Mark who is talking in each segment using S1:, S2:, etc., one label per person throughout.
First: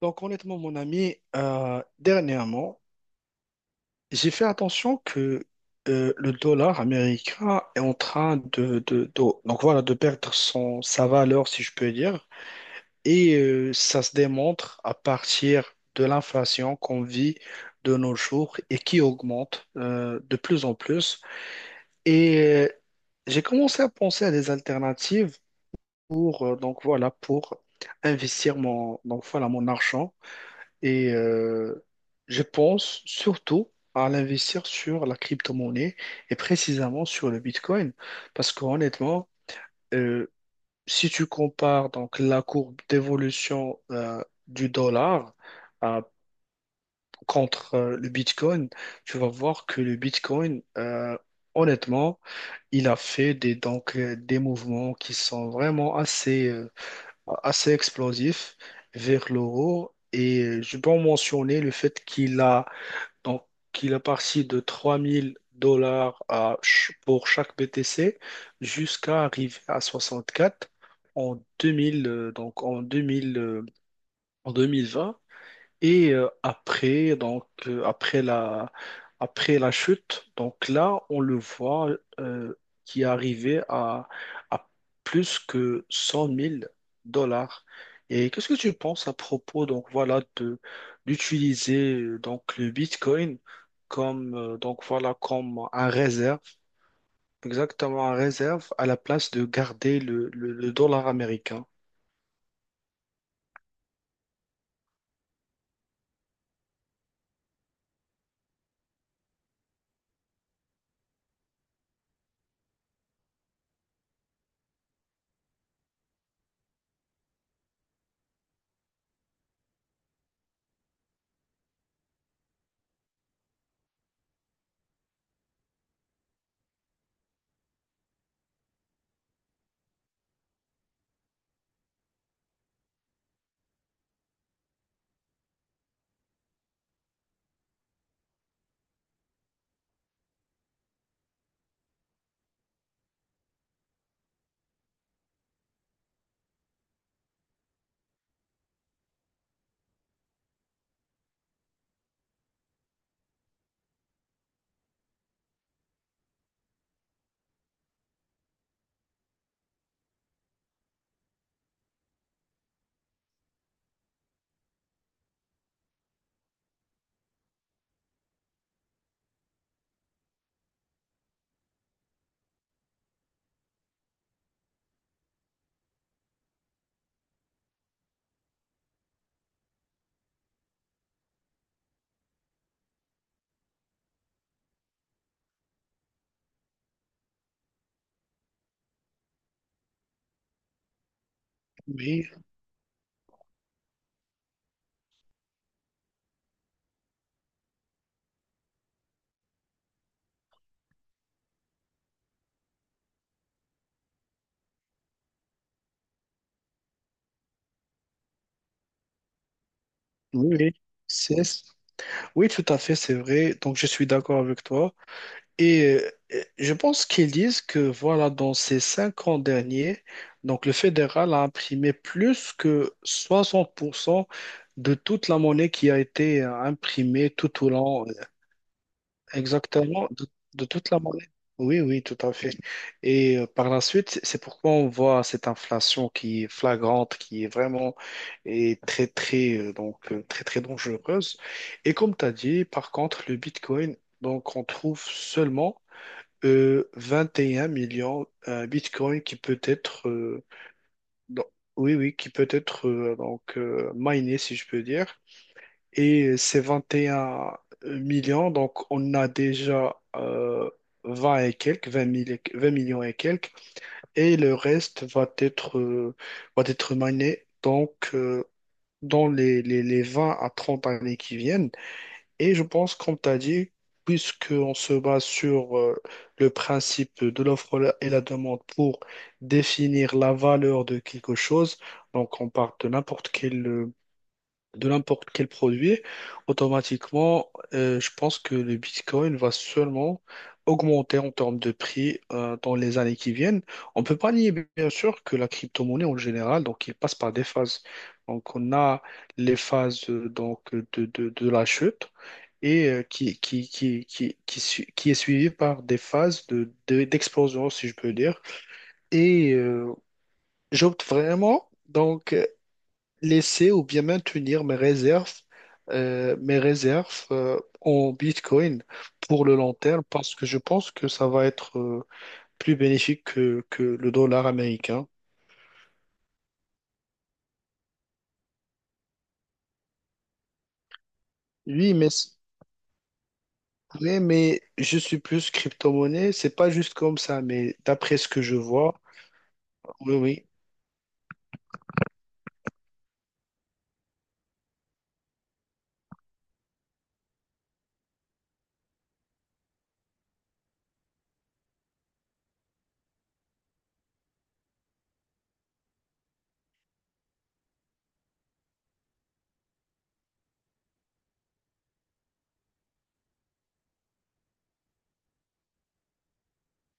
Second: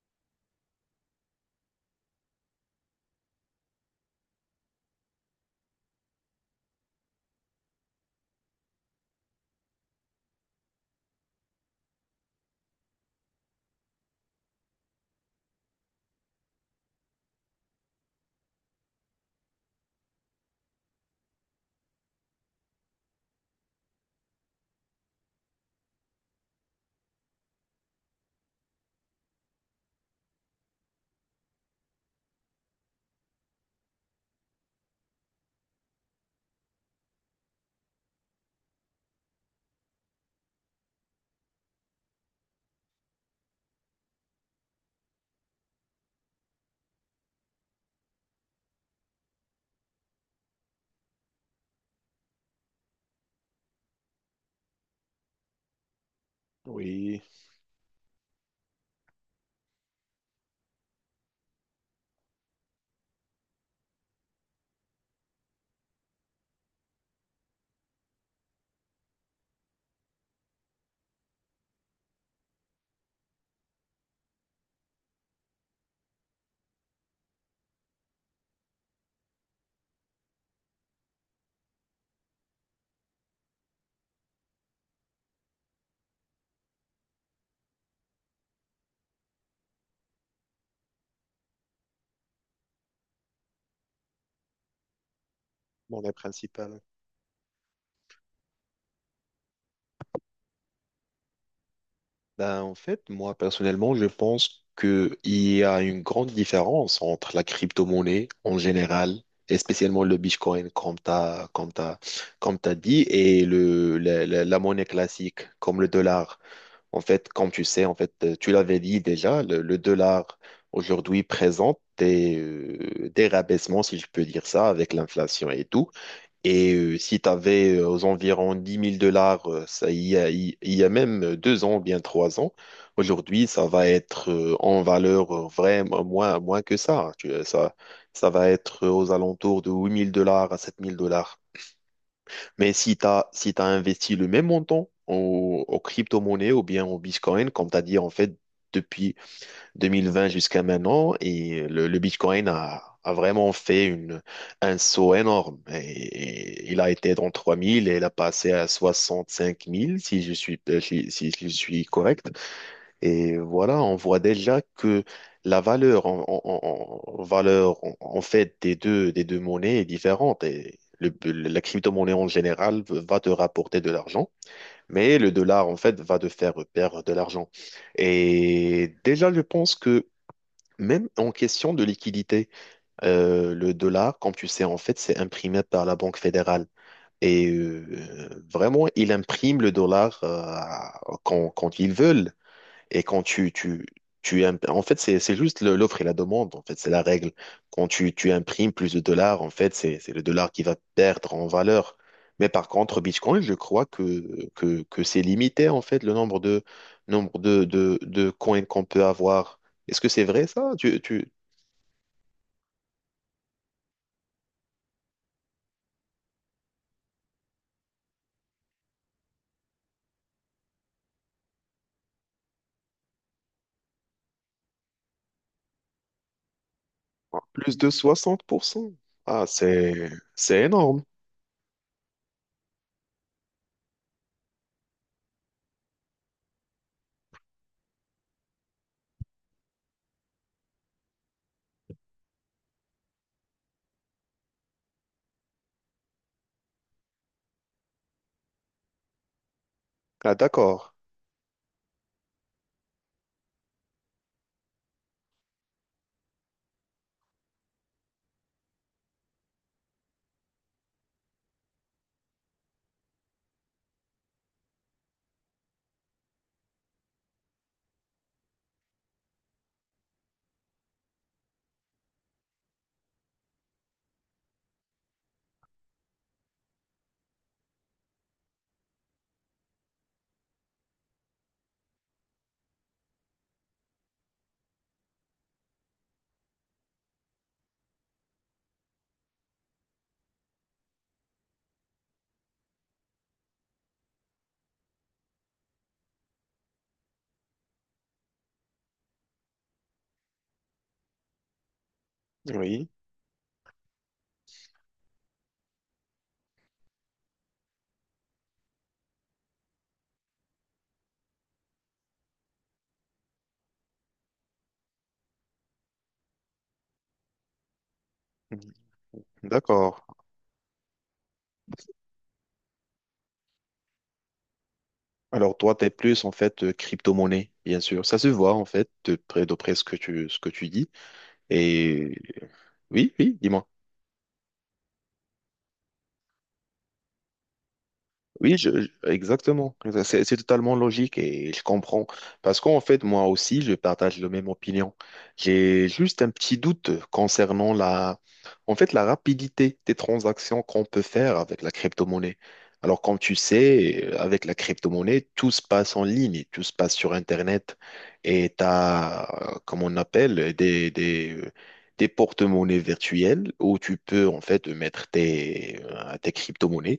S1: Donc honnêtement, mon ami, dernièrement, j'ai fait attention que le dollar américain est en train donc voilà, de perdre sa valeur, si je peux dire. Et ça se démontre à partir de l'inflation qu'on vit de nos jours et qui augmente de plus en plus. Et euh, j'ai commencé à penser à des alternatives donc voilà, pour investir donc voilà, mon argent. Et je pense surtout à l'investir sur la crypto-monnaie et précisément sur le Bitcoin. Parce qu'honnêtement, euh, si tu compares donc la courbe d'évolution du dollar euh, contre le Bitcoin, tu vas voir que le Bitcoin, honnêtement, il a fait donc, des mouvements qui sont vraiment
S2: Oui,
S1: assez explosifs vers l'euro. Et je peux en mentionner le fait qu'il a donc, il est parti de 3 000 dollars pour chaque BTC jusqu'à arriver à 64 en 2000, euh, donc en 2000, euh, en 2020. Et après, après la chute, donc là, on le voit euh, qui est arrivé à plus que 100 000 dollars. Et qu'est-ce que tu penses à propos, donc voilà, de d'utiliser donc le Bitcoin comme donc voilà comme un
S2: mon aide
S1: réserve,
S2: principale.
S1: exactement un réserve à la place de garder le dollar américain.
S2: Ben, en fait, moi, personnellement, je pense qu'il y a une grande différence entre la crypto-monnaie en général, et spécialement le Bitcoin, comme tu as, comme t'as dit, et la monnaie classique, comme le dollar. En fait, comme tu sais, en fait, tu l'avais dit déjà, le dollar aujourd'hui présente des rabaissements, si je peux dire ça, avec l'inflation et tout. Et si tu avais aux environs 10 000 dollars, il y a même 2 ans ou bien 3 ans, aujourd'hui, ça va être en valeur vraiment moins que ça. Hein. Tu vois, ça va être aux alentours de 8 000 dollars à 7 000 dollars. Mais si tu investi le même montant aux crypto-monnaies ou bien au Bitcoin, comme tu as dit, en fait, depuis 2020 jusqu'à maintenant et le Bitcoin a vraiment fait un saut énorme. Et il a été dans 3000 et il a passé à 65 000 si je suis correct. Et voilà, on voit déjà que la valeur en valeur en fait des deux monnaies est différente. Et la crypto-monnaie en général va te rapporter de l'argent. Mais le dollar, en fait, va te faire perdre de l'argent. Et déjà, je pense que même en question de liquidité, le dollar, comme tu sais, en fait, c'est imprimé par la Banque fédérale. Et vraiment, ils impriment le dollar quand ils
S1: Oui,
S2: veulent. Et quand tu imp- En fait, c'est juste l'offre et la demande, en fait, c'est la règle. Quand tu imprimes plus de dollars, en fait, c'est le dollar qui va perdre en valeur. Mais par contre, Bitcoin, je crois que c'est limité, en fait, le nombre de coins qu'on peut avoir. Est-ce que c'est vrai
S1: oui,
S2: ça?
S1: oui. C'est Oui, tout à fait, c'est vrai. Donc, je suis d'accord avec toi. Et je pense qu'ils disent que, voilà, dans ces 5 ans derniers, donc le fédéral a imprimé plus que 60% de toute la monnaie qui a été imprimée tout au
S2: Plus de
S1: long,
S2: 60%. Ah,
S1: exactement, de,
S2: c'est
S1: de toute la
S2: énorme.
S1: monnaie. Oui, oui, tout à fait. Et par la suite, c'est pourquoi on voit cette inflation qui est flagrante, qui est vraiment est très, très, donc, très, très dangereuse. Et comme tu as dit, par contre, le Bitcoin, donc, on trouve seulement 21 millions Bitcoin qui peut être,
S2: Ah, d'accord.
S1: donc, oui, oui, qui peut être donc, miné, si je peux dire, et c'est 21 millions. Donc, on a déjà 20 et quelques, 20 millions et quelques. Et le reste va être mané donc, dans les 20 à 30 années qui viennent. Et je pense, comme tu as dit, puisqu'on se base sur le principe de l'offre et la demande pour définir la valeur de quelque chose, donc on part de n'importe quel produit, automatiquement, je pense que le Bitcoin va seulement augmenter en termes de prix dans les années qui viennent. On ne peut pas nier, bien sûr, que la crypto-monnaie en général, donc, il passe par des phases. Donc, on a les phases donc, de la chute et
S2: Oui,
S1: qui est suivie par des phases d'explosion, si je peux dire. Et j'opte vraiment. Donc, laisser ou bien maintenir mes réserves en Bitcoin pour le long
S2: d'accord.
S1: terme parce que je pense que ça va être plus bénéfique que le dollar américain.
S2: Alors toi, t'es plus en fait crypto-monnaie, bien sûr. Ça se voit en fait de près ce que tu dis.
S1: Oui, mais,
S2: Et oui, oui, dis-moi.
S1: je suis plus crypto-monnaie, c'est pas juste comme ça, mais d'après ce que je
S2: Oui,
S1: vois,
S2: exactement.
S1: oui,
S2: C'est
S1: oui,
S2: totalement logique et je comprends. Parce qu'en fait, moi aussi, je partage le même opinion. J'ai juste un petit doute concernant en fait, la rapidité des transactions qu'on peut faire avec la crypto-monnaie. Alors, comme tu sais, avec la crypto-monnaie, tout se passe en ligne, tout se passe sur Internet. Et tu as, comme on appelle, des porte-monnaies virtuelles où tu peux, en fait, mettre tes crypto-monnaies.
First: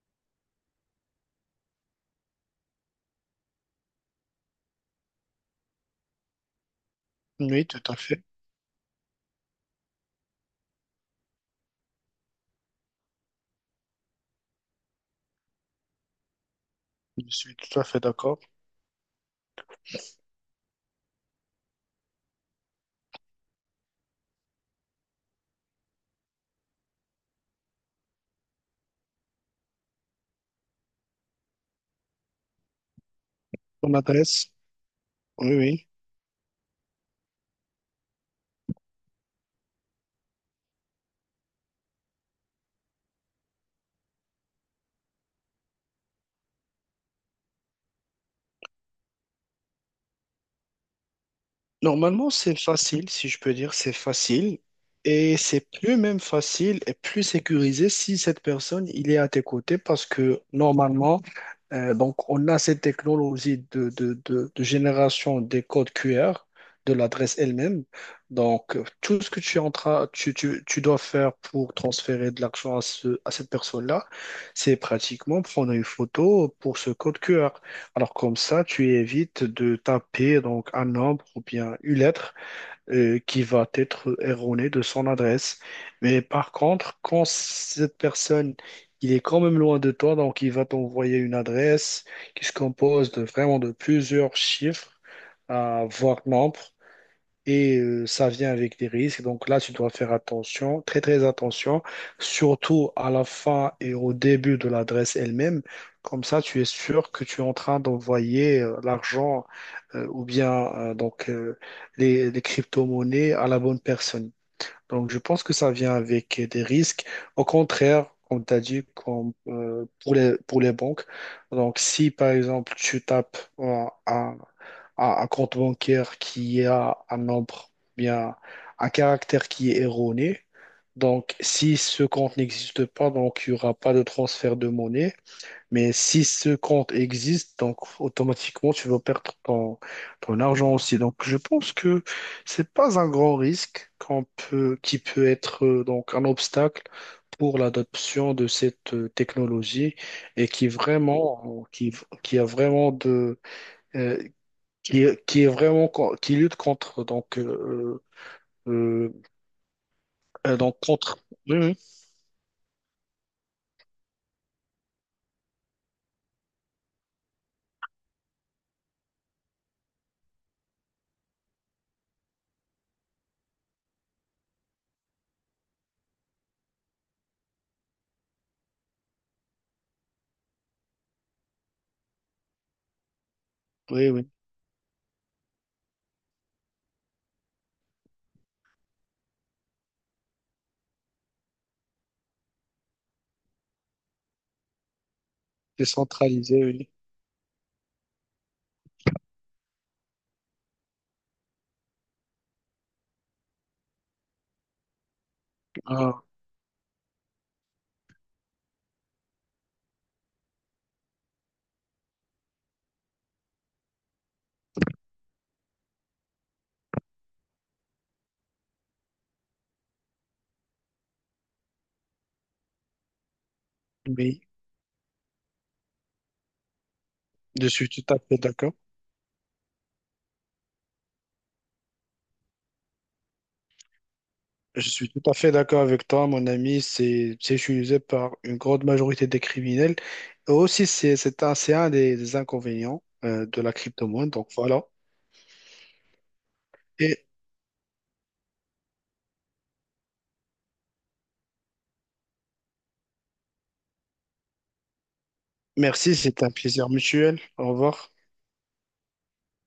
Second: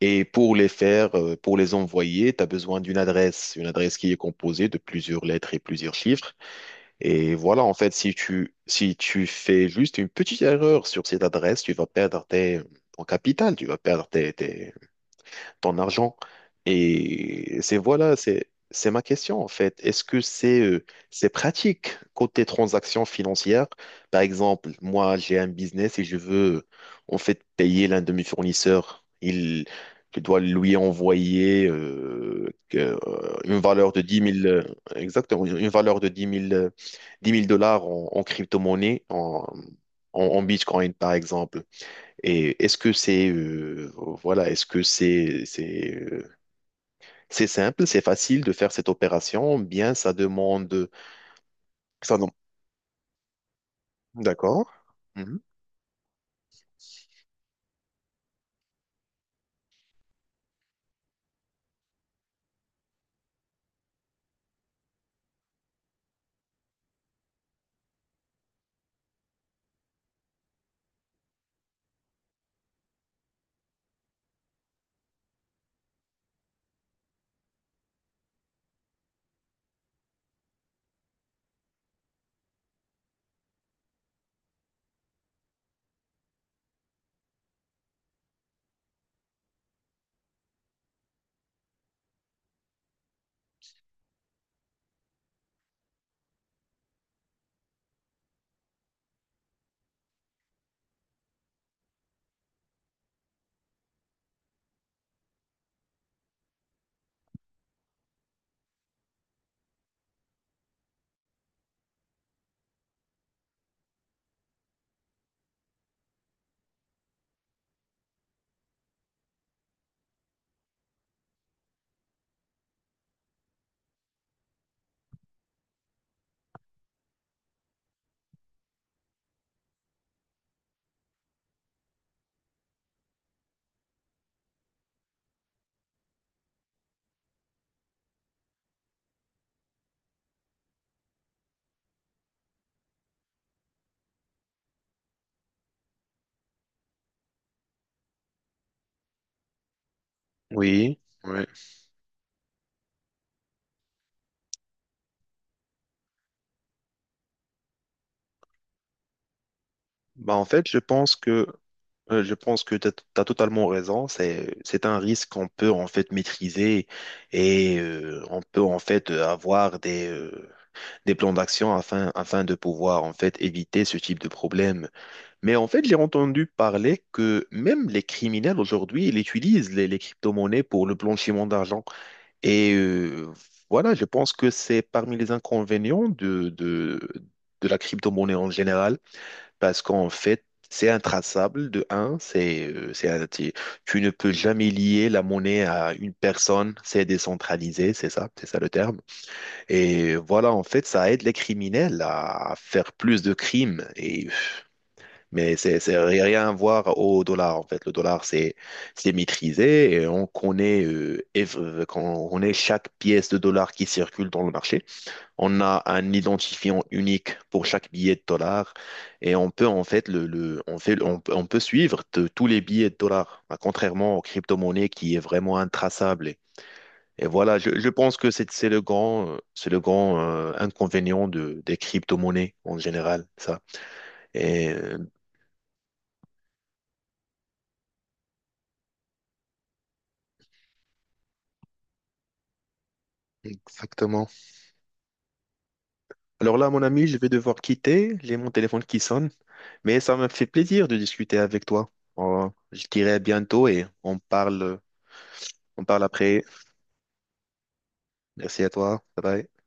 S2: Et pour les envoyer, tu as besoin d'une adresse, une adresse qui est composée de plusieurs lettres et plusieurs chiffres. Et voilà,
S1: oui,
S2: en
S1: tout
S2: fait,
S1: à
S2: si
S1: fait,
S2: tu, si tu fais juste une petite erreur sur cette adresse, tu vas perdre ton capital, tu vas perdre ton argent.
S1: je suis
S2: Et c'est
S1: tout à fait
S2: voilà,
S1: d'accord.
S2: c'est ma question en fait. Est-ce que c'est pratique côté transactions financières? Par exemple, moi j'ai un business et je veux en fait payer l'un de mes fournisseurs. Il Je dois lui envoyer une valeur
S1: Ton
S2: de 10 000
S1: adresse,
S2: exactement,
S1: oui,
S2: une
S1: oui.
S2: valeur de 10 000 10 000 dollars en crypto-monnaie, en Bitcoin par exemple. Et est-ce que c'est voilà, est-ce que c'est simple, c'est facile de faire cette opération, bien ça demande ça non.
S1: Normalement, c'est facile, si je peux dire, c'est facile.
S2: D'accord.
S1: Et
S2: Mhm.
S1: c'est plus même facile et plus sécurisé si cette personne, il est à tes côtés parce que normalement, donc on a cette technologie de génération des codes QR de l'adresse elle-même. Donc, tout ce que tu, es en train- tu dois faire pour transférer de l'argent à cette personne-là, c'est pratiquement prendre une photo pour ce code QR. Alors comme ça, tu évites de taper donc un nombre ou bien une lettre qui va être erronée de son adresse. Mais par contre, quand cette personne, il est quand même loin de toi, donc il va t'envoyer une adresse qui se compose de vraiment de plusieurs chiffres, à voire nombres, et ça vient avec des risques. Donc là, tu dois faire attention, très très attention, surtout à la fin et au début de l'adresse elle-même. Comme ça, tu es sûr que tu es en train d'envoyer l'argent ou bien les crypto-monnaies à la bonne personne. Donc, je pense que ça vient avec des risques. Au contraire, comme tu as dit, pour les banques. Donc, si par exemple, tu tapes un compte bancaire qui a un nombre, bien, un caractère qui est erroné, donc, si ce compte n'existe pas, donc il n'y aura pas de transfert de monnaie. Mais si ce compte existe, donc automatiquement, tu vas perdre ton argent aussi. Donc, je pense que c'est pas un grand risque qu'on peut, qui peut être donc un obstacle pour l'adoption de cette technologie et qui
S2: Oui. Ouais.
S1: vraiment, qui a vraiment de, euh, qui est vraiment, qui lutte contre, donc, euh,
S2: Bah en
S1: euh,
S2: fait,
S1: donc contre, oui, oui,
S2: je pense que tu as totalement raison, c'est un risque qu'on peut en fait maîtriser et on peut en fait avoir des plans d'action afin de pouvoir en fait éviter ce type de problème. Mais en fait, j'ai entendu parler que même les criminels aujourd'hui, ils utilisent les crypto-monnaies pour le blanchiment d'argent. Et voilà, je
S1: oui, oui,
S2: pense que c'est parmi les inconvénients de la crypto-monnaie en général, parce qu'en fait, c'est intraçable de un, tu ne peux jamais lier la monnaie à une
S1: décentralisé,
S2: personne,
S1: oui.
S2: c'est décentralisé, c'est ça le terme. Et voilà, en fait, ça aide les criminels à faire plus de crimes mais c'est
S1: Ah,
S2: rien à voir au dollar, en fait. Le dollar, c'est maîtrisé et quand on connaît chaque pièce de dollar qui circule dans le marché. On a un identifiant unique pour chaque billet de dollar et on peut, en fait, le- on fait, on peut suivre tous les billets de dollar, ah, contrairement aux
S1: oui,
S2: crypto-monnaies qui est vraiment intraçable. Et voilà,
S1: je
S2: je
S1: suis tout
S2: pense
S1: à
S2: que
S1: fait d'accord.
S2: c'est le grand inconvénient des crypto-monnaies en général, ça. Et,
S1: Je
S2: euh,
S1: suis tout à fait d'accord avec toi, mon ami. C'est utilisé par une grande majorité des criminels. Et aussi, c'est un des inconvénients de la
S2: Exactement.
S1: crypto-monnaie. Donc voilà.
S2: Alors là, mon ami, je
S1: Et
S2: vais devoir quitter. J'ai mon téléphone qui sonne, mais ça m'a fait plaisir de discuter avec toi. Oh, je dirai à bientôt et on parle
S1: merci, c'est
S2: après.
S1: un plaisir mutuel. Au revoir.
S2: Merci à toi. Bye bye.